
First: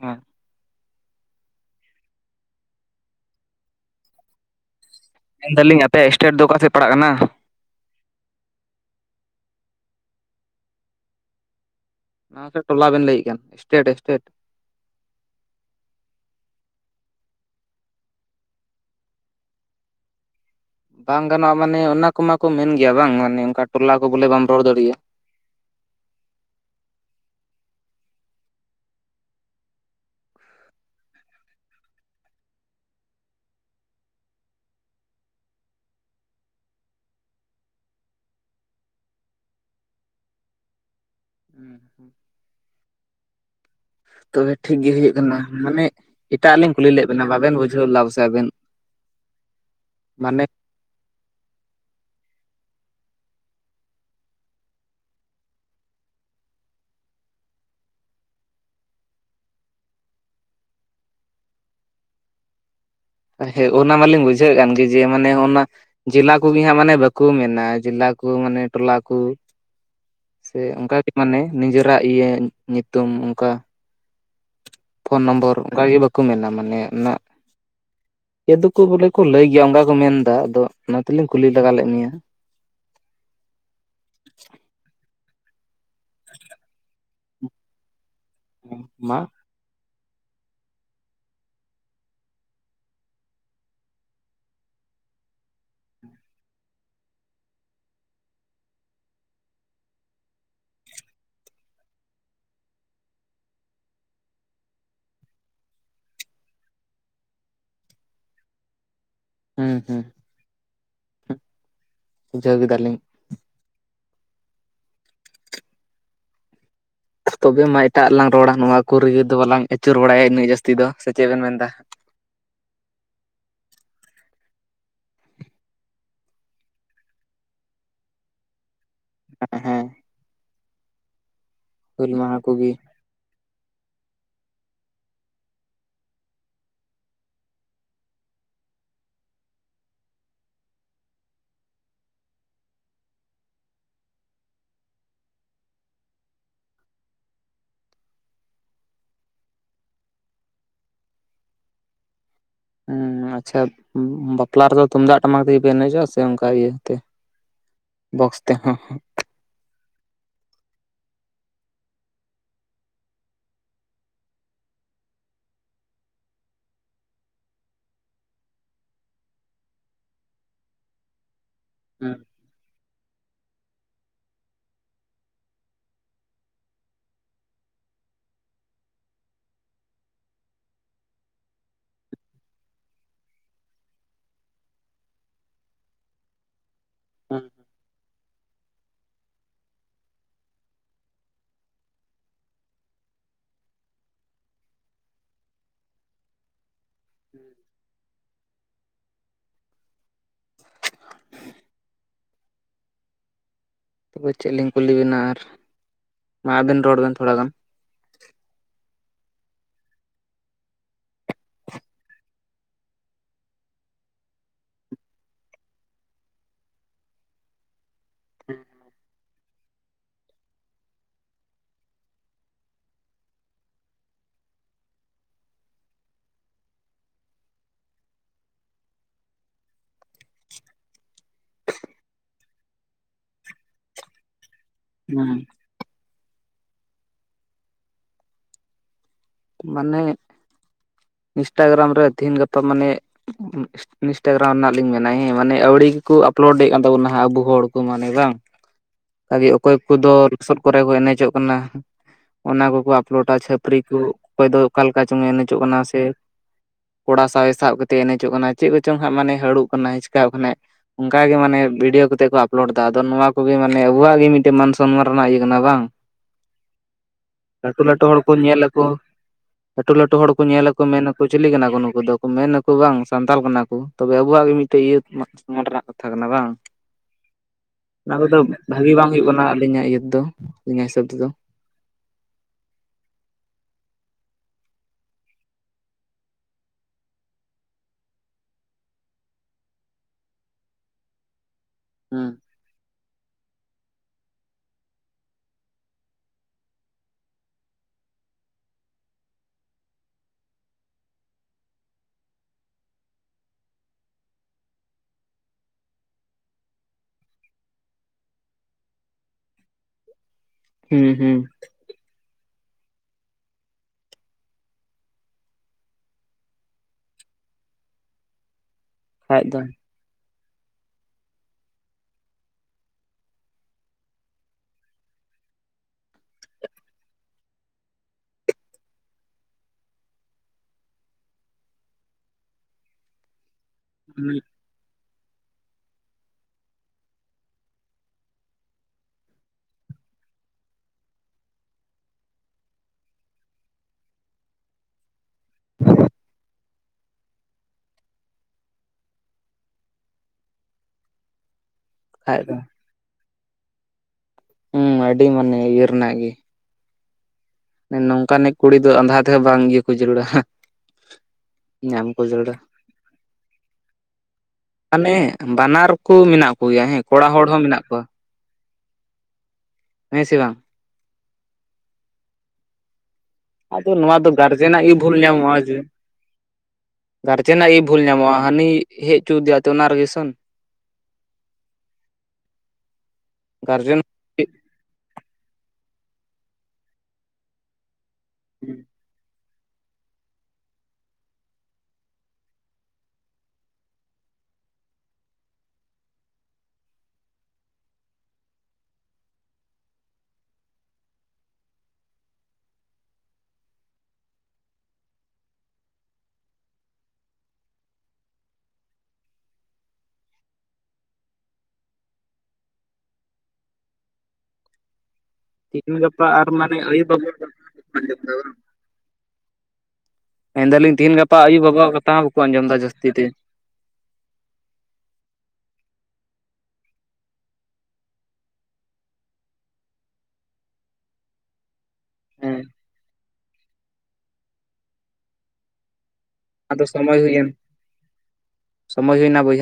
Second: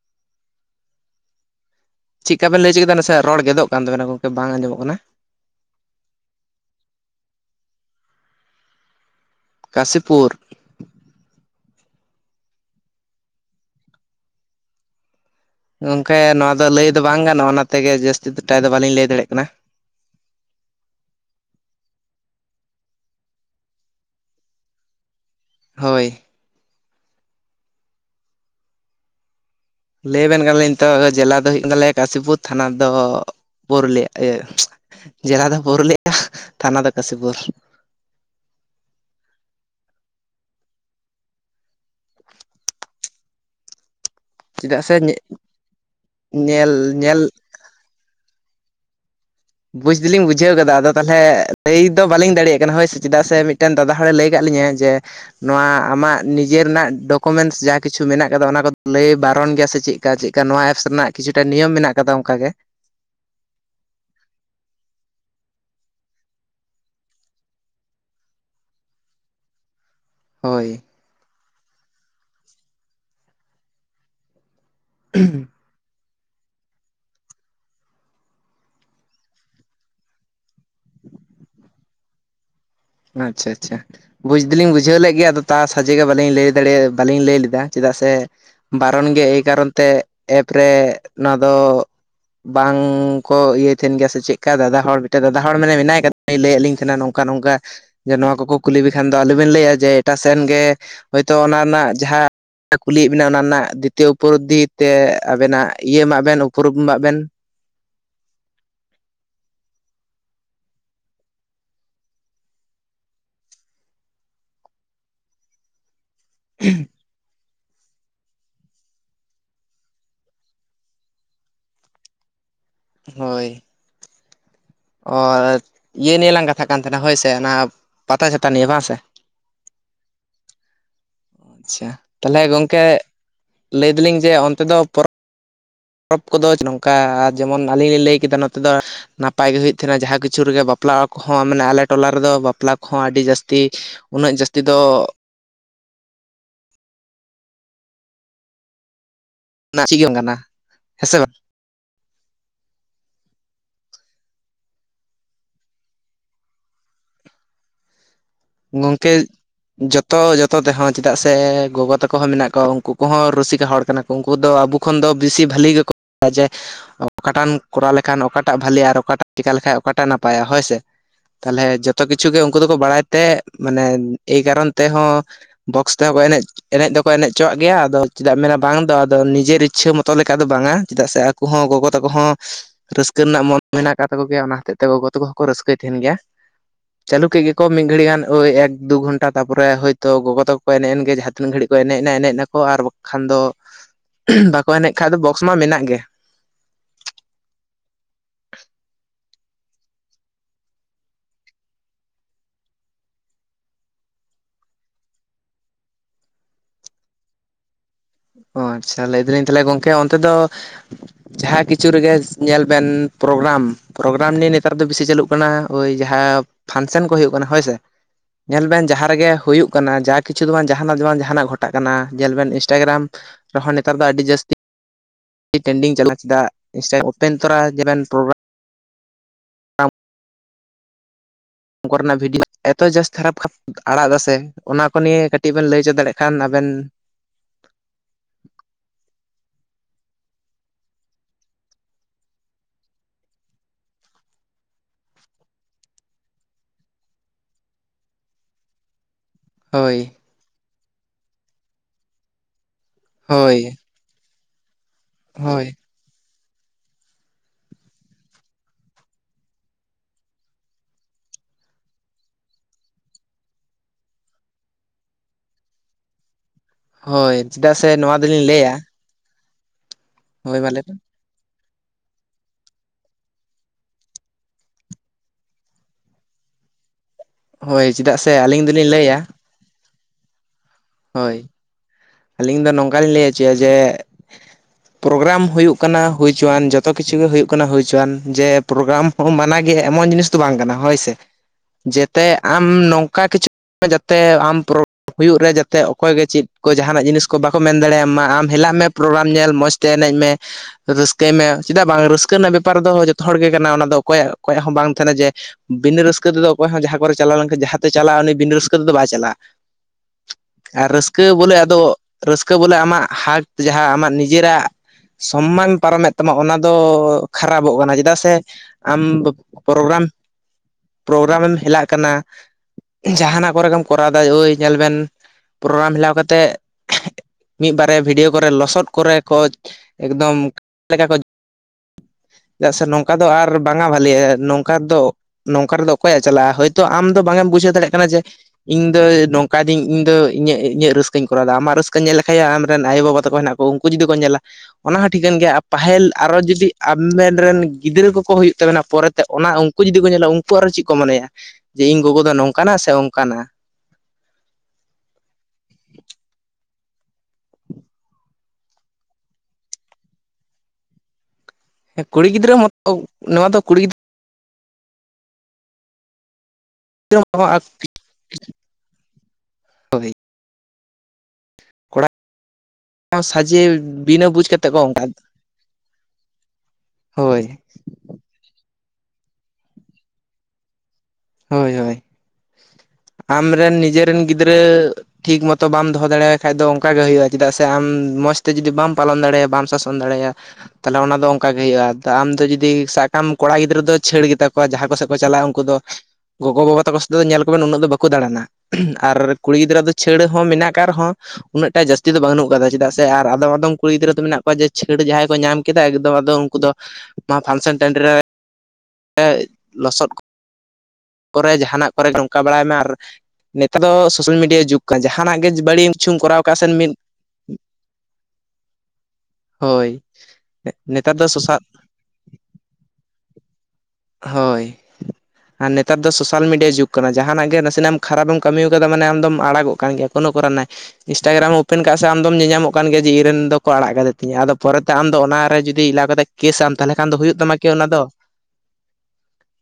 ᱦᱮᱸ [unintelligible] ᱪᱤᱜᱠᱟ ᱵᱮᱱ ᱞᱟᱹᱭᱪᱚ ᱠᱮᱫᱟ ᱱᱟᱥᱮ ᱨᱚᱲ ᱜᱮᱫᱚᱜ ᱠᱟᱱ ᱛᱟᱵᱱᱟ ᱜᱚᱝᱠᱮ ᱵᱟᱝ ᱟᱸᱡᱚᱢᱚᱜ ᱠᱟᱱᱟ᱾ ᱢᱮᱱᱫᱟ ᱞᱤᱧ ᱟᱯᱮ ᱥᱴᱮᱴ ᱫᱚ ᱚᱠᱟ ᱥᱮᱫ ᱯᱟᱲᱟᱜ ᱠᱟᱱᱟ᱾ ᱠᱟᱹᱥᱤᱯᱩᱨ᱾ ᱢᱟᱥᱮ ᱴᱚᱞᱟ ᱵᱮᱱ ᱞᱟᱹᱭᱮᱫ ᱠᱟᱱ ᱮᱥᱴᱮᱴ ᱥᱥᱴᱮᱴ? ᱜᱚᱝᱠᱮ ᱱᱚᱣᱟ ᱫᱚ ᱞᱟᱹᱭ ᱫᱚ ᱵᱟᱝ ᱜᱟᱱᱚᱜᱟ ᱚᱱᱟ ᱛᱮᱜᱮ ᱡᱟᱹᱥᱛᱤ ᱫᱚ ᱴᱟ ᱫᱚ ᱵᱟᱞᱤᱧ ᱞᱟᱹᱭ ᱫᱟᱲᱮᱭᱟᱜ ᱠᱟᱱᱟ᱾ ᱵᱟᱝ ᱜᱟᱱᱚᱜᱼᱟ᱾ ᱢᱟᱱᱮ ᱚᱱᱟ ᱠᱚᱢᱟ ᱠᱚ ᱢᱮᱱ ᱜᱮᱭᱟ ᱠᱚ ᱵᱟᱝ ᱢᱟᱱᱮ ᱚᱱᱠᱟ ᱴᱚᱞᱟ ᱠᱚ ᱵᱚᱞᱮ ᱵᱟᱢ ᱨᱚᱲ ᱫᱟᱲᱮᱭᱟᱜᱼᱟ᱾ ᱦᱳᱭ᱾ ᱞᱟᱹᱭ ᱟᱵᱮᱱ ᱠᱟᱱᱟᱞᱤᱧ ᱛᱚ ᱡᱮᱞᱟ ᱫᱚ ᱦᱩᱭᱩᱜ ᱛᱟᱞᱮᱭᱟ ᱠᱟᱥᱤᱯᱩᱨ ᱛᱷᱟᱱᱟ ᱫᱚ ᱯᱩᱨᱩᱞᱤᱭᱟᱹ ᱤᱭᱟᱹ ᱡᱮᱞᱟ ᱫᱚ ᱯᱩᱨᱩᱞᱤᱭᱟᱹ ᱛᱷᱟᱱᱟ ᱫᱚ ᱠᱟᱥᱤᱯᱩᱨ᱾ [inaudible] ᱛᱚᱵᱮ ᱴᱷᱤᱠ ᱪᱮᱫᱟᱜ ᱜᱮ ᱥᱮ ᱦᱩᱭᱩᱜ ᱠᱟᱱᱟ᱾ ᱢᱟᱱᱮ ᱮᱴᱟᱜ ᱧᱮᱞ ᱞᱤᱧ ᱠᱩᱞᱤ ᱞᱮᱫ ᱧᱮᱞ ᱵᱮᱱᱟ ᱵᱟᱵᱮᱱ ᱵᱩᱡᱷᱟᱹᱣ ᱞᱮᱫ ᱥᱮ ᱟᱵᱮᱱ? ᱵᱩᱡᱽ ᱫᱚᱞᱤᱧ ᱢᱟᱱᱮ ᱵᱩᱡᱷᱟᱹᱣ ᱠᱮᱫᱟ ᱟᱫᱚ ᱛᱟᱦᱚᱞᱮ ᱞᱟᱹᱭ ᱫᱚ ᱵᱟᱞᱤᱧ ᱫᱟᱲᱮᱭᱟᱜ ᱠᱟᱱᱟ ᱦᱳᱭ ᱥᱮ ᱪᱮᱫᱟᱜ ᱥᱮ ᱢᱤᱫᱴᱮᱱ ᱫᱟᱫᱟ ᱦᱚᱲᱮ ᱞᱟᱹᱭ ᱠᱟᱫ ᱞᱤᱧᱟᱹ ᱡᱮ ᱱᱚᱣᱟ ᱟᱢᱟᱜ ᱱᱤᱡᱮ ᱨᱮᱱᱟᱜ ᱰᱚᱠᱩᱢᱮᱱᱴᱥ ᱡᱟ ᱠᱤᱪᱷᱩ ᱢᱮᱱᱟᱜ ᱠᱟᱫᱟ ᱚᱱᱟ ᱠᱚ ᱞᱟᱹᱭ ᱵᱟᱨᱚᱱ ᱜᱮᱭᱟ ᱥᱮ ᱪᱮᱜ? ᱪᱮᱠᱟ ᱪᱮᱫᱠᱟ ᱱᱚᱣᱟ ᱮᱯᱥ ᱨᱮᱱᱟᱜ ᱠᱤᱪᱷᱩᱴᱟ ᱱᱤᱭᱚᱢ ᱢᱮᱱᱟᱜ ᱠᱟᱫᱟ ᱚᱝᱠᱟ ᱜᱮ᱾ ᱦᱮᱸ ᱚᱱᱟ ᱢᱟᱞᱤᱧ ᱵᱩᱡᱷᱟᱹᱣᱮᱫ ᱠᱟᱱᱜᱮ ᱡᱮ ᱢᱟᱱᱮ ᱚᱱᱟ ᱡᱮᱞᱟ ᱠᱚᱜᱮ ᱦᱟᱸᱜ ᱢᱟᱱᱮ ᱵᱟᱠᱚ ᱢᱮᱱᱟ ᱡᱮᱞᱟ ᱠᱩ ᱢᱟᱱᱮ ᱴᱚᱞᱟ ᱠᱩ᱾ ᱥᱮ ᱦᱳᱭ ᱚᱱᱠᱟᱜᱮ ᱢᱟᱱᱮ ᱱᱤᱡᱮᱨᱟᱜ ᱤᱭᱟᱹ ᱧᱩᱛᱩᱢ ᱚᱱᱠᱟ ᱯᱷᱳᱱ ᱱᱚᱢᱵᱚᱨ ᱚᱱᱠᱟᱜ ᱜᱮ ᱵᱟᱠᱚ ᱢᱮᱱᱟ ᱢᱟᱱᱮ ᱩᱱᱟᱹᱜ ᱡᱮ ᱫᱚᱠᱚ ᱵᱚᱞᱮ ᱠᱚ ᱞᱟᱹᱭ ᱜᱮᱭᱟ ᱚᱱᱠᱟ ᱠᱚ ᱢᱮᱱ ᱫᱟ ᱟᱫᱚ ᱚᱱᱟᱛᱮᱞᱤᱧ ᱠᱩᱞᱤ ᱞᱟᱜᱟ ᱞᱮᱜ ᱢᱮᱭᱟ᱾ ᱟᱪᱪᱷᱟ ᱟᱪᱪᱷᱟ ᱵᱩᱡᱽ ᱫᱚᱞᱤᱧ ᱵᱩᱡᱷᱟᱹᱣ ᱞᱮᱫ ᱜᱮᱭᱟ ᱟᱫᱚ ᱛᱟ ᱥᱟᱡᱮ ᱜᱮ ᱵᱟᱹᱞᱤᱧ ᱞᱟᱹᱭ ᱫᱟᱲᱮᱭᱟᱜ ᱵᱟᱹᱞᱤᱧ ᱞᱟᱹᱭ ᱞᱮᱫᱟ ᱪᱮᱫᱟᱜ ᱥᱮ ᱵᱟᱨᱚᱱ ᱢᱟ ᱜᱮᱭᱟ ᱮᱭ ᱠᱟᱨᱚᱱ ᱛᱮ ᱮᱯ ᱨᱮ ᱱᱚᱣᱟ ᱫᱚ ᱵᱟᱝ ᱠᱚ ᱤᱭᱟᱹᱭ ᱛᱟᱦᱮᱱ ᱜᱮᱭᱟ ᱥᱮ ᱪᱮᱫᱠᱟ ᱫᱟᱫᱟ ᱦᱚᱲ ᱢᱤᱫᱴᱮᱱ ᱫᱟᱫᱟ ᱦᱚᱲ ᱢᱟᱱᱮ ᱢᱮᱱᱟᱭ ᱠᱟᱫ ᱞᱟᱹᱭᱟᱜᱞᱤᱧ ᱛᱟᱦᱮᱱᱟ ᱱᱚᱝᱠᱟ ᱱᱚᱝᱠᱟ ᱡᱮ ᱱᱚᱣᱟ ᱠᱚᱠᱚ ᱠᱩᱞᱤ ᱞᱮᱠᱷᱟᱱ ᱫᱚ ᱟᱞ ᱵᱮᱱ ᱞᱟᱹᱭᱟ ᱡᱮ ᱮᱴᱟᱜ ᱥᱮᱱ ᱜᱮ ᱦᱳᱭᱛᱳ ᱚᱱᱟ ᱨᱮᱱᱟᱜ ᱡᱟᱦᱟᱸ ᱠᱩᱞᱤᱭᱮᱫ ᱵᱮᱱᱟ ᱚᱱᱟ ᱨᱮᱱᱟᱜ ᱫᱤᱛᱤᱭᱚ ᱩᱯᱚᱞᱚᱵᱽᱫᱤ ᱛᱮ ᱟᱵᱮᱱᱟᱜ ᱤᱭᱟᱹ ᱮᱢᱟᱜ ᱵᱮᱱ ᱩᱯᱨᱩᱢ ᱮᱢᱟᱜ ᱵᱮᱱ᱾ ᱦᱩᱸ ᱦᱩᱸ᱾ ᱵᱩᱡᱷᱟᱹᱣ ᱠᱮᱫᱟᱞᱤᱧ᱾ [unintelligible] ᱛᱚᱵᱮ ᱢᱟ ᱮᱴᱟᱜ ᱨᱮᱞᱟᱟᱝ ᱨᱚᱲᱟ ᱱᱚᱣᱟ ᱠᱚ ᱨᱮᱜᱮ ᱫᱚ ᱵᱟᱞᱟᱝ ᱟᱹᱪᱩᱨ ᱵᱟᱲᱟᱭᱟ ᱩᱱᱟᱹᱜ ᱡᱟᱹᱥᱛᱤ ᱫᱚ ᱥᱮ ᱪᱮᱫ ᱵᱮᱱ ᱢᱮᱱᱫᱟ? ᱦᱳᱭ᱾ ᱚᱻ ᱤᱭᱟᱹ ᱱᱤᱭᱟᱹ ᱞᱟᱝ ᱠᱟᱛᱷᱟᱜ ᱠᱟᱱ ᱛᱟᱦᱮᱱᱟ ᱦᱳᱭ ᱥᱮ ᱚᱱᱟ ᱯᱟᱛᱟ ᱪᱷᱟᱛᱟ ᱱᱤᱭᱟᱹ ᱵᱟᱝ ᱥᱮ? ᱦᱮᱸ ᱦᱮᱸ᱾ ᱟᱪᱪᱷᱟ ᱦᱩᱞ ᱢᱟᱦᱟ ᱛᱟᱦᱚᱞᱮ ᱠᱚᱜᱮ ᱜᱚᱝᱠᱮ, ᱞᱟᱹᱭ ᱫᱟᱹᱞᱤᱧ ᱡᱮ ᱚᱱᱛᱮ ᱫᱚ ᱯᱚᱨᱚ ᱨᱚᱵᱽ ᱠᱚᱫᱚ ᱱᱚᱝᱠᱟ ᱡᱮᱢᱚᱱ ᱟᱹᱞᱤᱧ ᱞᱤᱧ ᱞᱟᱹᱭ ᱠᱮᱫᱟ ᱱᱚᱛᱮ ᱫᱚ ᱱᱟᱯᱟᱭ ᱜᱮ ᱦᱩᱭᱩᱜ ᱛᱟᱦᱮᱱᱟ ᱡᱟᱦᱟᱸ ᱠᱤᱪᱷᱩ ᱨᱮᱜᱮ ᱵᱟᱯᱞᱟ ᱠᱚᱦᱚᱸ ᱢᱟᱱᱮ ᱟᱞᱮ ᱴᱚᱞᱟ ᱨᱮᱫᱚ ᱵᱟᱯᱞᱟ ᱠᱚᱦᱚᱸ ᱟᱹᱰᱤ ᱡᱟᱹᱥᱛᱤ ᱩᱱᱟᱹᱜ ᱡᱟᱹᱥᱛᱤ ᱫᱚ ᱚᱱᱟ ᱪᱮᱫ ᱜᱮ [unintelligible] ᱠᱟᱱᱟ ᱦᱮᱸᱥᱮ ᱵᱟᱝ? ᱦᱩᱸ ᱟᱪᱪᱷᱟ, ᱵᱟᱯᱞᱟ ᱨᱮᱫᱚ ᱛᱩᱢᱫᱟᱜ ᱴᱟᱢᱟᱠ ᱛᱮᱜᱮ ᱯᱮ ᱮᱱᱮᱡᱚᱜᱼᱟ ᱥᱮ ᱚᱱᱠᱟ ᱤᱭᱟᱹᱛᱮ? [unintelligible] ᱵᱚᱠᱥ ᱛᱮ᱾ ᱜᱚᱝᱠᱮ᱾ ᱡᱚᱛᱚ ᱡᱚᱛᱚ ᱛᱮᱦᱚᱸ ᱪᱮᱫᱟᱜ ᱥᱮ ᱜᱚᱜᱚ ᱛᱟᱠᱚ ᱦᱚᱸ ᱢᱮᱱᱟᱜ ᱠᱚᱣᱟ ᱩᱱᱠᱩ ᱠᱚᱦᱚᱸ ᱨᱩᱥᱤᱠᱟ ᱦᱚᱲ ᱠᱟᱱᱟ ᱠᱚ᱾ ᱩᱱᱠᱩ ᱫᱚ ᱟᱵᱚ ᱠᱷᱚᱱ ᱫᱚ ᱵᱮᱥᱤ ᱵᱷᱟᱹᱞᱤ ᱜᱮᱠᱚ ᱡᱮ ᱚᱠᱟᱴᱟᱜ ᱠᱚᱨᱟᱣ ᱞᱮᱠᱷᱟᱱ ᱚᱠᱟᱴᱟᱜ ᱵᱷᱟᱞᱮᱼᱟ ᱟᱨ ᱚᱠᱟᱴᱟᱜ ᱪᱮᱠᱟ ᱞᱮᱠᱷᱟᱱ ᱚᱠᱟᱴᱟᱜ ᱱᱟᱯᱟᱭᱟ ᱦᱳᱭ ᱥᱮ? ᱛᱟᱦᱞᱮ ᱡᱚᱛᱚ ᱦᱩᱸ ᱠᱤᱪᱷᱩ ᱜᱮ ᱩᱱᱠᱩ ᱫᱚᱠᱚ ᱵᱟᱲᱟᱭ ᱛᱮ ᱢᱟᱱᱮ ᱮᱭ ᱠᱟᱨᱚᱱ ᱛᱮᱦᱚᱸ ᱵᱚᱠᱥ ᱛᱮᱦᱚᱸᱠᱚ ᱮᱱᱮᱡ ᱮᱱᱮᱡ ᱫᱚᱠᱚ ᱮᱱᱮᱡ ᱪᱚᱣᱟᱜ ᱜᱮᱭᱟ ᱟᱫᱚ ᱪᱮᱫᱟᱜ ᱢᱮᱱᱟ ᱵᱟᱝ ᱫᱚ ᱟᱫᱚ ᱱᱤᱡᱮᱨ ᱤᱪᱪᱷᱟᱹ ᱢᱚᱛᱚ ᱞᱮᱠᱟ ᱫᱚ ᱵᱟᱝᱼᱟ ᱪᱮᱫᱟᱜ ᱥᱮ ᱠᱚ ᱦᱚ ᱜᱚᱜᱚ ᱛᱟᱠᱚ ᱦᱚᱸ ᱨᱟᱹᱥᱠᱟᱹ ᱨᱮᱱᱟᱜ ᱢᱚᱱ ᱢᱮᱱᱟᱜ ᱠᱟᱫ ᱛᱟᱠᱚᱜᱮᱭᱟ ᱚᱱᱟ ᱦᱚᱛᱮᱡ ᱛᱮ ᱜᱚᱜᱚ ᱛᱟᱠᱚᱦᱚᱸ ᱠᱚ ᱨᱟᱹᱥᱠᱟᱹᱭ ᱛᱟᱦᱮᱱ ᱜᱮᱭᱟ ᱪᱟᱹᱞᱩ ᱠᱮᱫ ᱦᱩᱸ᱾ ᱜᱮᱠᱚ᱾ ᱢᱤᱫ ᱜᱷᱟᱹᱲᱤ ᱜᱟᱱ ᱳᱭ ᱮᱠ ᱫᱩ ᱜᱷᱚᱱᱴᱟ ᱛᱟᱯᱚᱨᱮ ᱦᱚᱭᱛᱳ ᱜᱚᱜᱚ ᱛᱟᱠᱚ ᱮᱱᱮᱡ ᱮᱱ ᱜᱮ ᱡᱟᱦᱟᱸ ᱛᱤᱱᱟᱹᱜ ᱷᱟᱹᱲᱤᱡ ᱠᱚ ᱮᱱᱮᱡ ᱮᱱᱟ ᱮᱱᱮᱡ ᱱᱟᱠᱚ ᱟᱨ ᱠᱷᱟᱱ ᱫᱚ ᱵᱟᱠᱚ ᱮᱱᱮᱡ ᱠᱷᱟᱡ ᱫᱚ ᱵᱚᱠᱥ ᱢᱟ ᱢᱮᱱᱟᱜ ᱜᱮ᱾ ᱦᱩᱸ᱾ ᱛᱚᱵᱮ ᱪᱮᱫ ᱞᱤᱧ ᱠᱩᱞᱤ ᱵᱤᱱᱟ ᱟᱨ [inaudible] ᱢᱟ ᱟᱵᱤᱱ ᱨᱚᱲ ᱵᱤᱱ ᱛᱷᱚᱲᱟ ᱜᱟᱱ᱾ ᱚ ᱟᱪᱪᱷᱟ ᱞᱟᱹᱭ ᱫᱟᱞᱤᱧ ᱛᱟᱦᱚᱞᱮ ᱜᱚᱝᱠᱮ ᱚᱱᱛᱮ ᱫᱚ ᱡᱟᱦᱟᱸ ᱠᱤᱪᱷᱩ ᱨᱮᱜᱮ ᱧᱮᱞ ᱵᱮᱱ ᱯᱨᱳᱜᱨᱟᱢ᱾ ᱯᱨᱳᱜᱨᱟᱢ ᱱᱤᱭᱮ ᱱᱮᱛᱟᱨ ᱫᱚ ᱵᱮᱥᱤ ᱪᱟᱹᱞᱩᱜ ᱠᱟᱱᱟ ᱳᱭ ᱡᱟᱦᱟᱸ ᱯᱷᱟᱱᱥᱮᱱ ᱠᱚ ᱦᱳᱭᱳᱜ ᱠᱟᱱᱟ ᱦᱳᱭᱥᱮ᱾ ᱧᱮᱞ ᱵᱮᱱ ᱡᱟᱦᱟᱸ ᱨᱮᱜᱮ ᱦᱳᱭᱳᱜ ᱠᱟᱱᱟ ᱡᱟ ᱠᱤᱪᱷᱩ ᱫᱚ ᱵᱟᱝ ᱡᱟᱦᱟᱱᱟᱜ ᱫᱚ ᱵᱟᱝ ᱡᱟᱦᱟᱱᱟᱜ ᱜᱷᱚᱴᱟᱜ ᱠᱟᱱᱟ ᱧᱮᱞ ᱵᱮᱱ ᱤᱥ ᱤᱱᱥᱴᱟᱜᱨᱟᱢ ᱨᱮᱦᱚᱸ ᱱᱮᱛᱟᱨ ᱫᱚ ᱟᱹᱰᱤ ᱡᱟᱹᱥᱛᱤ ᱴᱨᱮᱱᱰᱤᱝ ᱪᱟᱞᱟᱜ ᱠᱟᱱᱟ ᱪᱮᱫᱟᱜ ᱤᱱᱥᱴᱟ ᱚᱯᱮᱱ ᱛᱚᱨᱟ ᱡᱮᱢᱚᱱ ᱯᱨᱳᱜᱨᱟᱢᱼᱼ ᱟᱢᱼᱼ ᱠᱚᱨᱮᱱᱟᱜ ᱵᱷᱤᱰᱤᱭᱳ ᱮᱛᱚ ᱡᱟᱹᱥᱛᱤ ᱠᱷᱟᱨᱟᱯ ᱟᱲᱟᱜ ᱫᱟᱥᱮ ᱚᱱᱟ ᱠᱚ ᱱᱤᱭᱮ ᱦᱩᱸ ᱠᱟᱹᱴᱤᱡ ᱵᱮᱱ ᱞᱟᱹᱭ ᱚᱪᱚ ᱫᱟᱲᱮᱭᱟᱜ-ᱟ᱾ ᱠᱷᱟᱱ ᱟᱵᱮᱱ ᱢᱟᱱᱮ ᱤᱱᱥᱴᱟᱜᱨᱟᱢ ᱨᱮ ᱛᱮᱦᱮᱧ ᱜᱟᱯᱟ ᱢᱟᱱᱮ ᱤᱱᱥᱴᱟᱜᱨᱟᱢ ᱨᱮᱱᱟᱜ ᱞᱤᱝᱠ ᱢᱟᱱᱮ ᱦᱮᱸ ᱢᱟᱱᱮ ᱟᱹᱣᱲᱤ ᱜᱮᱠᱚ ᱟᱯᱞᱳᱰ ᱮᱫ ᱛᱟᱵᱚᱱᱟ ᱟᱵᱚ ᱦᱚᱲ ᱠᱚ ᱢᱟᱱᱮ ᱵᱟᱝ? ᱟᱜᱮ ᱚᱠᱚᱭ ᱦᱳᱭ ᱠᱚᱫᱚ ᱞᱚᱥᱚᱫ ᱠᱚᱨᱮ ᱠᱚ ᱮᱱᱮᱡᱚᱜ ᱠᱟᱱᱟ ᱚᱱᱟ ᱠᱚᱠᱚ ᱟᱯᱞᱳᱰ ᱞᱚᱰᱟ ᱦᱳᱭ ᱪᱷᱟᱹᱯᱨᱤ ᱠᱚ ᱚᱠᱚᱭ ᱫᱚ ᱚᱠᱟ ᱞᱮᱠᱟ ᱪᱚᱝ ᱮ ᱮᱱᱮᱡᱚᱜ ᱦᱳᱭ ᱠᱟᱱᱟ ᱥᱮ? ᱠᱚᱲᱟ ᱥᱟᱶᱮ ᱥᱟᱵ ᱠᱟᱛᱮᱫ ᱮᱱᱮᱡᱚᱜ ᱠᱟᱱᱟᱭ ᱪᱮᱫ ᱠᱚᱪᱚᱝ ᱠᱷᱟᱡ ᱢᱟᱱᱮ ᱦᱟᱹᱲᱩᱵᱚᱜ ᱠᱟᱱᱟᱭ ᱪᱤᱠᱟᱣ ᱠᱟᱱᱟᱭ᱾ ᱚᱱᱠᱟ ᱜᱮ ᱢᱟᱱᱮ ᱵᱷᱤᱰᱭᱳ ᱠᱟᱛᱮᱜ ᱠᱚ ᱟᱯᱞᱳᱰ ᱫᱟ ᱟᱫᱚ ᱱᱚᱣᱟ ᱠᱚᱜᱮ ᱢᱟᱱᱮ ᱟᱵᱚᱣᱟᱜ ᱜᱮ ᱢᱤᱫᱴᱮᱡ ᱢᱟᱱ ᱥᱚᱱᱢᱟᱱ ᱨᱮᱱᱟᱜ ᱤᱭᱟᱹ ᱠᱟᱱᱟ ᱵᱟᱝ? ᱦᱳᱭ ᱪᱮᱫᱟᱜ ᱞᱟᱹᱴᱩ ᱥᱮ ᱞᱟᱹᱴᱩ ᱱᱚᱣᱟ ᱦᱚᱲ ᱠᱚ ᱫᱚᱞᱤᱧ ᱧᱮᱞ ᱞᱟᱹᱭᱟ ᱟᱠᱚ᱾ ᱞᱟᱹᱴᱩ ᱞᱟᱹᱴᱩ ᱦᱚᱲ ᱠᱚ ᱦᱳᱭ ᱧᱮᱞ ᱢᱟ ᱟᱠᱚ ᱞᱟᱹᱭ ᱵᱮᱱ ᱢᱮᱱᱟ ᱠᱚ ᱱᱩᱠᱩ ᱪᱮᱞᱮ ᱠᱟᱱᱟ ᱠᱚ ᱱᱩᱠᱩ ᱫᱚ ᱢᱮᱱᱟᱠᱚ ᱵᱟᱝ ᱥᱟᱱᱛᱟᱞ ᱠᱟᱱᱟ ᱠᱚ ᱛᱚ ᱟᱵᱚᱣᱟᱜ ᱜᱮ ᱢᱤᱫᱴᱮᱡ ᱤᱭᱟᱹ ᱢᱟᱼᱼ ᱢᱚᱛ ᱨᱮᱱᱟᱜ ᱠᱟᱛᱷᱟ ᱠᱟᱱᱟ ᱵᱟᱝ? ᱦᱳᱭ ᱚᱱᱟ ᱪᱮᱫᱟᱜ ᱥᱮ ᱠᱚᱫᱚ ᱟᱹᱞᱤᱧ ᱫᱚᱞᱤᱧ ᱵᱷᱟᱹᱜᱤ ᱵᱟᱝ ᱞᱟᱹᱭᱟ ᱦᱩᱭᱩᱜ ᱠᱟᱱᱟ ᱟᱹᱞᱤᱧᱟᱜ ᱤᱭᱟᱹ ᱛᱮᱫᱚ ᱟᱹᱞᱤᱧᱟᱜ ᱦᱤᱥᱟᱹᱵ ᱛᱮᱫᱚ ᱦᱳᱭ ᱟᱹᱞᱤᱧ ᱫᱚ ᱱᱚᱝᱠᱟᱞᱤᱧ ᱞᱟᱹᱭ ᱦᱚᱪᱚᱭᱟ ᱡᱮ [inaudible] ᱯᱨᱳᱜᱨᱟᱢ ᱦᱩᱭᱩᱜ ᱠᱟᱱᱟ ᱦᱩᱭᱪᱚᱣᱟᱱ ᱡᱚᱛᱚ ᱠᱤᱪᱷᱩ ᱜᱮ ᱦᱩᱭᱩᱜ ᱠᱟᱱᱟ ᱦᱩᱭᱪᱚᱣᱟᱱ ᱡᱮ ᱯᱨᱳᱜᱨᱟᱢ ᱦᱚ ᱢᱟᱱᱟ ᱜᱮᱭᱟ ᱮᱢᱚᱱ ᱡᱤᱱᱤᱥ ᱫᱚ ᱵᱟᱝ ᱠᱟᱱᱟ ᱦᱳᱭ ᱥᱮ᱾ [inaudible] ᱡᱟᱛᱮ ᱦᱩᱸ ᱟᱢ ᱱᱚᱝᱠᱟ ᱠᱤᱪᱷᱩ ᱡᱟᱛᱮ ᱟᱢ ᱯᱨᱳᱜᱨᱟᱢ ᱦᱩᱭᱩᱜ ᱨᱮ ᱡᱟᱛᱮ ᱛᱮ ᱚᱠᱚᱭ ᱜᱮ ᱪᱮᱫ ᱠᱚ ᱡᱟᱦᱟᱱᱟᱜ ᱡᱤᱱᱤᱥ ᱠᱚ ᱵᱟᱠᱚ ᱢᱮᱱ ᱫᱟᱲᱮᱭᱟᱢ ᱢᱟ ᱟᱢ ᱦᱮᱞᱟᱜ ᱢᱮ ᱯᱨᱳᱜᱨᱟᱢ ᱧᱮᱞ ᱢᱚᱡᱽ ᱛᱮ ᱮᱱᱮᱡ ᱢᱮ᱾ ᱨᱟᱹᱥᱠᱟᱹᱭ ᱢᱮ ᱪᱮᱫᱟᱜ ᱵᱟᱝ ᱨᱟᱹᱥᱠᱟᱹ ᱨᱮᱱᱟᱜ ᱵᱮᱯᱟᱨ ᱫᱚ ᱡᱚᱛᱚ ᱦᱚᱲᱜᱮ ᱠᱟᱱᱟ ᱚᱱᱟ ᱫᱚ ᱚᱠᱚᱭᱟᱜ ᱚᱠᱚᱭᱟᱜ ᱦᱚᱸ ᱵᱟᱝ ᱛᱟᱦᱮᱱᱟ ᱡᱮ ᱵᱤᱱᱟᱹ ᱨᱟᱹᱥᱠᱟᱹ ᱛᱮᱫᱚ ᱚᱠᱚᱭ ᱦᱚᱸ ᱡᱟᱦᱟᱸ ᱠᱚᱨᱮ ᱪᱟᱞᱟᱣ ᱞᱮᱱᱠᱷᱟᱱ ᱡᱟᱦᱟᱸᱛᱮ ᱪᱟᱞᱟᱜᱼᱟ ᱩᱱᱤ ᱵᱤᱱᱟᱹ ᱨᱟᱹᱥᱠᱟᱹ ᱛᱮᱫᱚ ᱵᱟᱭ ᱪᱟᱞᱟᱜ-ᱟ᱾ ᱟᱨ ᱦᱩᱸ ᱨᱟᱹᱥᱠᱟᱹ ᱦᱩᱸ ᱵᱚᱞᱮ ᱟᱫᱚ ᱨᱟᱹᱥᱠᱟᱹ ᱵᱚᱞᱮ ᱟᱢᱟᱜ ᱦᱟᱠ ᱡᱟᱦᱟᱸ ᱟᱢᱟᱜ ᱱᱤᱡᱮᱨᱟᱜ ᱥᱚᱢᱢᱟᱱ ᱯᱟᱨᱚᱢᱮᱫ ᱛᱟᱢᱟ ᱚᱱᱟ ᱫᱚ ᱠᱷᱟᱨᱟᱯᱚᱜ ᱠᱟᱱᱟ ᱪᱮᱫᱟᱜ ᱥᱮ? ᱟᱢ ᱫᱚ ᱯᱨᱳᱜᱨᱟᱢᱼᱼ ᱯᱨᱳᱜᱨᱟᱢ ᱮᱢ ᱦᱮᱞᱟᱜ ᱠᱟᱱᱟ ᱡᱟᱦᱟᱱᱟᱜ ᱠᱚᱨᱮ ᱜᱮᱢ ᱠᱚᱨᱟᱣ ᱫᱟ ᱳᱭ ᱧᱮᱞ ᱵᱮᱱ ᱯᱨᱳᱜᱨᱟᱢ ᱦᱮᱞᱟᱣ ᱠᱟᱛᱮᱫ ᱢᱤᱫ ᱵᱟᱨᱭᱟ ᱵᱷᱤᱰᱭᱳ ᱠᱚᱨᱮ ᱞᱚᱥᱚᱫ ᱠᱚᱨᱮ ᱠᱚ ᱮᱠᱫᱚᱢ ᱞᱮᱠᱟ ᱠᱚ ᱪᱮᱫᱟᱜ ᱥᱮ ᱱᱚᱝᱠᱟ ᱫᱚ ᱟᱨ ᱵᱟᱝᱟ ᱵᱷᱟᱹᱞᱮᱭᱟ ᱱᱚᱝᱠᱟ ᱫᱚ ᱱᱚᱝᱠᱟ ᱨᱮᱫᱚ ᱚᱠᱚᱭᱟᱜ ᱪᱟᱞᱟᱜ-ᱟ ᱦᱳᱭᱛᱳ ᱟᱢ ᱫᱚ ᱵᱟᱝ ᱮᱢ ᱵᱩᱡᱷᱟᱹᱣ ᱫᱟᱲᱮᱭᱟᱜ ᱠᱟᱱᱟ ᱡᱮ ᱤᱧ ᱫᱚ ᱱᱚᱝᱠᱟᱭ ᱫᱤᱧ ᱤᱧ ᱫᱚ ᱤᱧᱟᱜ ᱨᱟᱹᱥᱠᱟᱹᱧ ᱠᱚᱨᱟᱣᱫᱟ ᱟᱢᱟᱜ ᱨᱟᱹᱥᱠᱟᱹ ᱧᱮᱞ ᱞᱮᱠᱷᱟᱡ ᱫᱚ ᱟᱢᱨᱮᱱ ᱟᱭᱳ ᱵᱟᱵᱟ ᱛᱟᱠᱚ ᱦᱮᱱᱟᱜ ᱠᱚᱣᱟ ᱩᱱᱠᱩ ᱡᱩᱫᱤ ᱠᱚ ᱧᱮᱞᱟ ᱚᱱᱟ ᱦᱚᱸ ᱴᱷᱤᱠᱟᱹᱱ ᱜᱮᱭᱟ ᱯᱟᱹᱦᱤᱞ ᱟᱨᱚ ᱡᱩᱫᱤ ᱟᱵᱮᱱ ᱨᱮᱱ ᱜᱤᱫᱽᱨᱟᱹ ᱠᱚᱠᱚ ᱦᱩᱭᱩᱜ ᱛᱟᱵᱤᱱᱟ ᱯᱚᱨᱮᱛᱮ ᱚᱱᱟ ᱩᱱᱠᱩ ᱡᱩᱫᱤ ᱠᱚ ᱧᱮᱞᱟ ᱩᱱᱠᱩ ᱟᱨᱦᱚᱸ ᱪᱮᱫ ᱠᱚ ᱢᱚᱱᱮᱭᱟ? ᱡᱮ ᱤᱧ ᱜᱚᱜᱚ ᱫᱚ ᱱᱚᱝᱠᱟᱱᱟ ᱥᱮ ᱚᱱᱠᱟᱱᱟ? ᱦᱩᱸ ᱟᱹᱰᱤ ᱢᱟᱱᱮ ᱤᱭᱟᱹ ᱨᱮᱱᱟᱜ ᱜᱮ ᱱᱚᱝᱠᱟᱱᱤᱡ ᱠᱩᱲᱤ ᱫᱚ ᱟᱸᱫᱷᱟ ᱛᱮᱦᱚᱸ ᱵᱟᱝ ᱤᱭᱟᱹ ᱠᱚ ᱡᱟᱹᱨᱩᱲᱟ᱾ ᱦᱮᱸ ᱧᱟᱢ ᱠᱚ ᱠᱩᱲᱤ ᱜᱤᱫᱽᱨᱟᱹ ᱡᱟᱹᱨᱩᱲᱟ ᱢᱚᱛᱚ ᱱᱚᱣᱟ ᱫᱚ ᱠᱩᱲᱤ ᱜᱤᱫᱽᱨᱟᱹ ᱢᱟᱱᱮ ᱵᱟᱱᱟᱨ ᱠᱚ ᱢᱮᱱᱟᱜ ᱠᱚᱜᱮᱭᱟ ᱦᱮᱸ ᱜᱤᱫᱽᱨᱟᱹ ᱠᱚᱲᱟ ᱦᱚᱲ ᱦᱚᱸ ᱢᱮᱱᱟᱜ ᱠᱚᱣᱟ᱾ ᱦᱮ ᱥᱮ ᱵᱟᱝ? ᱠᱚᱲᱟ ᱠᱚ ᱥᱟᱡᱼᱼ ᱟᱫᱚ ᱱᱚᱣᱟ ᱵᱤᱱᱟᱹ ᱫᱚ ᱵᱩᱡ ᱠᱟᱛᱮ ᱜᱟᱨᱡᱮᱱᱟᱜ ᱜᱮ ᱵᱷᱩᱞ ᱧᱟᱢᱚᱜᱼᱟ ᱡᱮ ᱦᱳᱭ ᱜᱟᱨᱡᱮᱱᱟᱜ ᱜᱮ ᱵᱷᱩᱞ ᱧᱟᱢᱚᱜᱼᱟ ᱦᱟᱹᱱᱤ ᱦᱮᱡ ᱦᱚᱪᱚ ᱟᱫᱮᱭᱟ ᱛᱚ ᱚᱱᱟ ᱨᱮᱜᱮ ᱥᱮᱱ ᱦᱳᱭ ᱦᱳᱭ ᱟᱢᱨᱮᱱ ᱜᱟᱨᱡᱮᱱ ᱱᱤᱡᱮᱨᱮᱱ ᱜᱤᱫᱽᱨᱟᱹ ᱴᱷᱤᱠ ᱢᱚᱛᱚ ᱵᱟᱢ ᱫᱚᱦᱚᱟᱲᱮᱭᱟᱭ ᱠᱷᱟᱡ ᱫᱚ ᱚᱱᱠᱟ ᱜᱮ ᱦᱩᱭᱩᱜ-ᱟ ᱪᱮᱫᱟᱜ ᱥᱮ ᱟᱢ ᱢᱚᱸᱡᱽ ᱛᱮ ᱡᱩᱫᱤ ᱵᱟᱢ ᱯᱟᱞᱚᱱ ᱫᱟᱲᱮᱭᱟ ᱵᱟᱢ ᱥᱟᱥᱚᱱ ᱚᱱ ᱫᱟᱲᱮᱭᱟ-ᱜ ᱛᱟᱦᱚᱞᱮ ᱚᱱᱟ ᱫᱚ ᱚᱱᱠᱟ ᱜᱮ ᱦᱩᱭᱩᱜᱼᱟ ᱟᱢ ᱫᱚ ᱡᱩᱫᱤ ᱥᱟᱵᱠᱟᱢ ᱠᱚᱲᱟ ᱜᱤᱫᱽᱨᱟᱹ ᱫᱚ ᱪᱷᱟᱹᱲ ᱜᱮᱛᱟ ᱠᱚᱣᱟ ᱡᱟᱦᱟᱸ ᱠᱚ ᱥᱮᱜ ᱠᱚ ᱪᱟᱞᱟᱜ-ᱟ ᱩᱱᱠᱩ ᱫᱚ ᱜᱚᱜᱚ, ᱵᱟᱵᱟ ᱛᱟᱠᱚ ᱥᱟᱛᱮᱫ ᱫᱚ ᱧᱮᱞ ᱠᱚᱵᱮᱱ ᱱᱩᱱᱟᱹᱜ ᱫᱚ ᱵᱟᱠᱚ ᱫᱟᱬᱟᱱᱟ। ᱟᱨ ᱠᱩᱲᱤ ᱜᱤᱫᱽᱨᱟᱹ ᱫᱚ ᱪᱷᱟᱹᱲ ᱦᱚᱸ ᱢᱮᱱᱟᱜ ᱟᱠᱟᱫ ᱨᱮᱦᱚᱸ ᱩᱱᱟᱹᱜᱴᱟ ᱡᱟᱹᱥᱛᱤ ᱫᱚ ᱵᱟᱹᱱᱩᱜ ᱟᱠᱟᱫᱟ ᱪᱮᱫᱟᱜ ᱥᱮ ᱟᱨ ᱟᱫᱚᱢ ᱟᱫᱚᱢ ᱠᱩᱲᱤ ᱜᱤᱫᱽᱨᱟᱹ ᱫᱚ ᱢᱮᱱᱟᱜ ᱠᱚᱣᱟ ᱡᱮ ᱪᱷᱟᱹᱲ ᱡᱟᱦᱟᱸᱭ ᱠᱚ ᱧᱟᱢ ᱠᱮᱫᱟ ᱮᱠᱫᱚᱢ ᱟᱫᱚ ᱩᱱᱠᱩ ᱫᱚ ᱢᱟ ᱯᱷᱟᱱᱥᱮᱱ ᱴᱟᱺᱰᱤ ᱨᱮ ᱮᱭ ᱞᱚᱥᱚᱫ ᱠᱚ ᱠᱚᱨᱮ ᱡᱟᱦᱟᱱᱟᱜ ᱠᱚᱨᱮ ᱚᱱᱠᱟ ᱵᱟᱲᱟᱭ ᱢᱮ ᱟᱨ ᱱᱮᱛᱟᱨ ᱫᱚ ᱥᱳᱥᱟᱞ ᱢᱤᱰᱤᱭᱟ ᱡᱩᱜᱽ। ᱠᱟᱱᱟ ᱡᱟᱦᱟᱱᱟᱜ ᱜᱮ ᱵᱟᱹᱲᱤᱡ ᱮᱢ ᱛᱮᱦᱮᱸᱧ ᱠᱤᱪᱷᱩᱢ ᱜᱟᱯᱟ ᱠᱚᱨᱟᱣ ᱟᱨ ᱠᱟᱜ ᱥᱮ ᱢᱟᱱᱮ ᱢᱤᱫ ᱟᱭᱩ [unintelligible] ᱵᱟᱝ? ᱦᱳᱭ ᱢᱮᱱᱫᱟᱞᱤᱧ ᱱᱮᱛᱟᱨ ᱛᱤᱦᱤᱧ ᱫᱚ ᱜᱟᱯᱟ ᱥᱳᱥᱟᱞ ᱟᱭᱩ, ᱵᱟᱵᱟᱣᱟᱜ ᱠᱟᱛᱷᱟ ᱦᱚᱸ ᱵᱟᱠᱚ ᱟᱸᱡᱚᱢᱫᱟ ᱡᱟᱹᱥᱛᱤ ᱛᱮ। ᱦᱳᱭ᱾ ᱟᱨ ᱱᱮᱛᱟᱨ ᱫᱚ ᱥᱳᱥᱟᱞ ᱢᱤᱰᱤᱭᱟ ᱡᱩᱜᱽ ᱠᱟᱱᱟ ᱡᱟᱦᱟᱱᱟᱜ ᱜᱮ ᱱᱟᱥᱮᱱᱟᱜ ᱮᱢ ᱠᱷᱟᱨᱟᱯ ᱮᱢ ᱠᱟᱹᱢᱤ ᱟᱠᱟᱫᱟ ᱢᱟᱱᱮ ᱟᱢᱫᱚᱢ ᱟᱲᱟᱜᱚᱜ ᱠᱟᱱ ᱜᱮᱭᱟ। ᱠᱳᱱ ᱠᱚᱨᱟᱨ ᱱᱟᱭ ᱤᱱᱥᱴᱟᱜᱨᱟᱢ ᱳᱯᱮᱱ ᱠᱟᱜ-ᱟ ᱥᱮ ᱟᱢᱫᱚᱢ ᱦᱮᱸ ᱧᱮᱸᱧᱟᱢᱚᱜ ᱠᱟᱱ ᱜᱮᱭᱟ ᱡᱮ ᱤᱧᱨᱮᱱ ᱫᱚᱠᱚ ᱟᱲᱟᱜ ᱠᱟᱫᱮ ᱛᱤᱧᱟᱹ ᱟᱫᱚ ᱯᱚᱨᱮᱛᱮ ᱟᱢᱫᱚ ᱚᱱᱟᱨᱮ ᱡᱩᱫᱤ ᱦᱮᱞᱟᱣ ᱠᱟᱛᱮ ᱠᱮᱥᱟᱢ ᱟᱫᱚ ᱛᱟᱦᱚᱞᱮ ᱠᱷᱟᱱ ᱫᱚ ᱥᱚᱢᱚᱭ ᱦᱩᱭᱩᱜ ᱦᱩᱭᱮᱱ ᱛᱟᱢᱟ ᱠᱤ ᱚᱱᱟ ᱫᱚ ᱥᱚᱢᱚᱭ ᱦᱩᱭᱱᱟ ᱵᱚᱭᱦᱟ?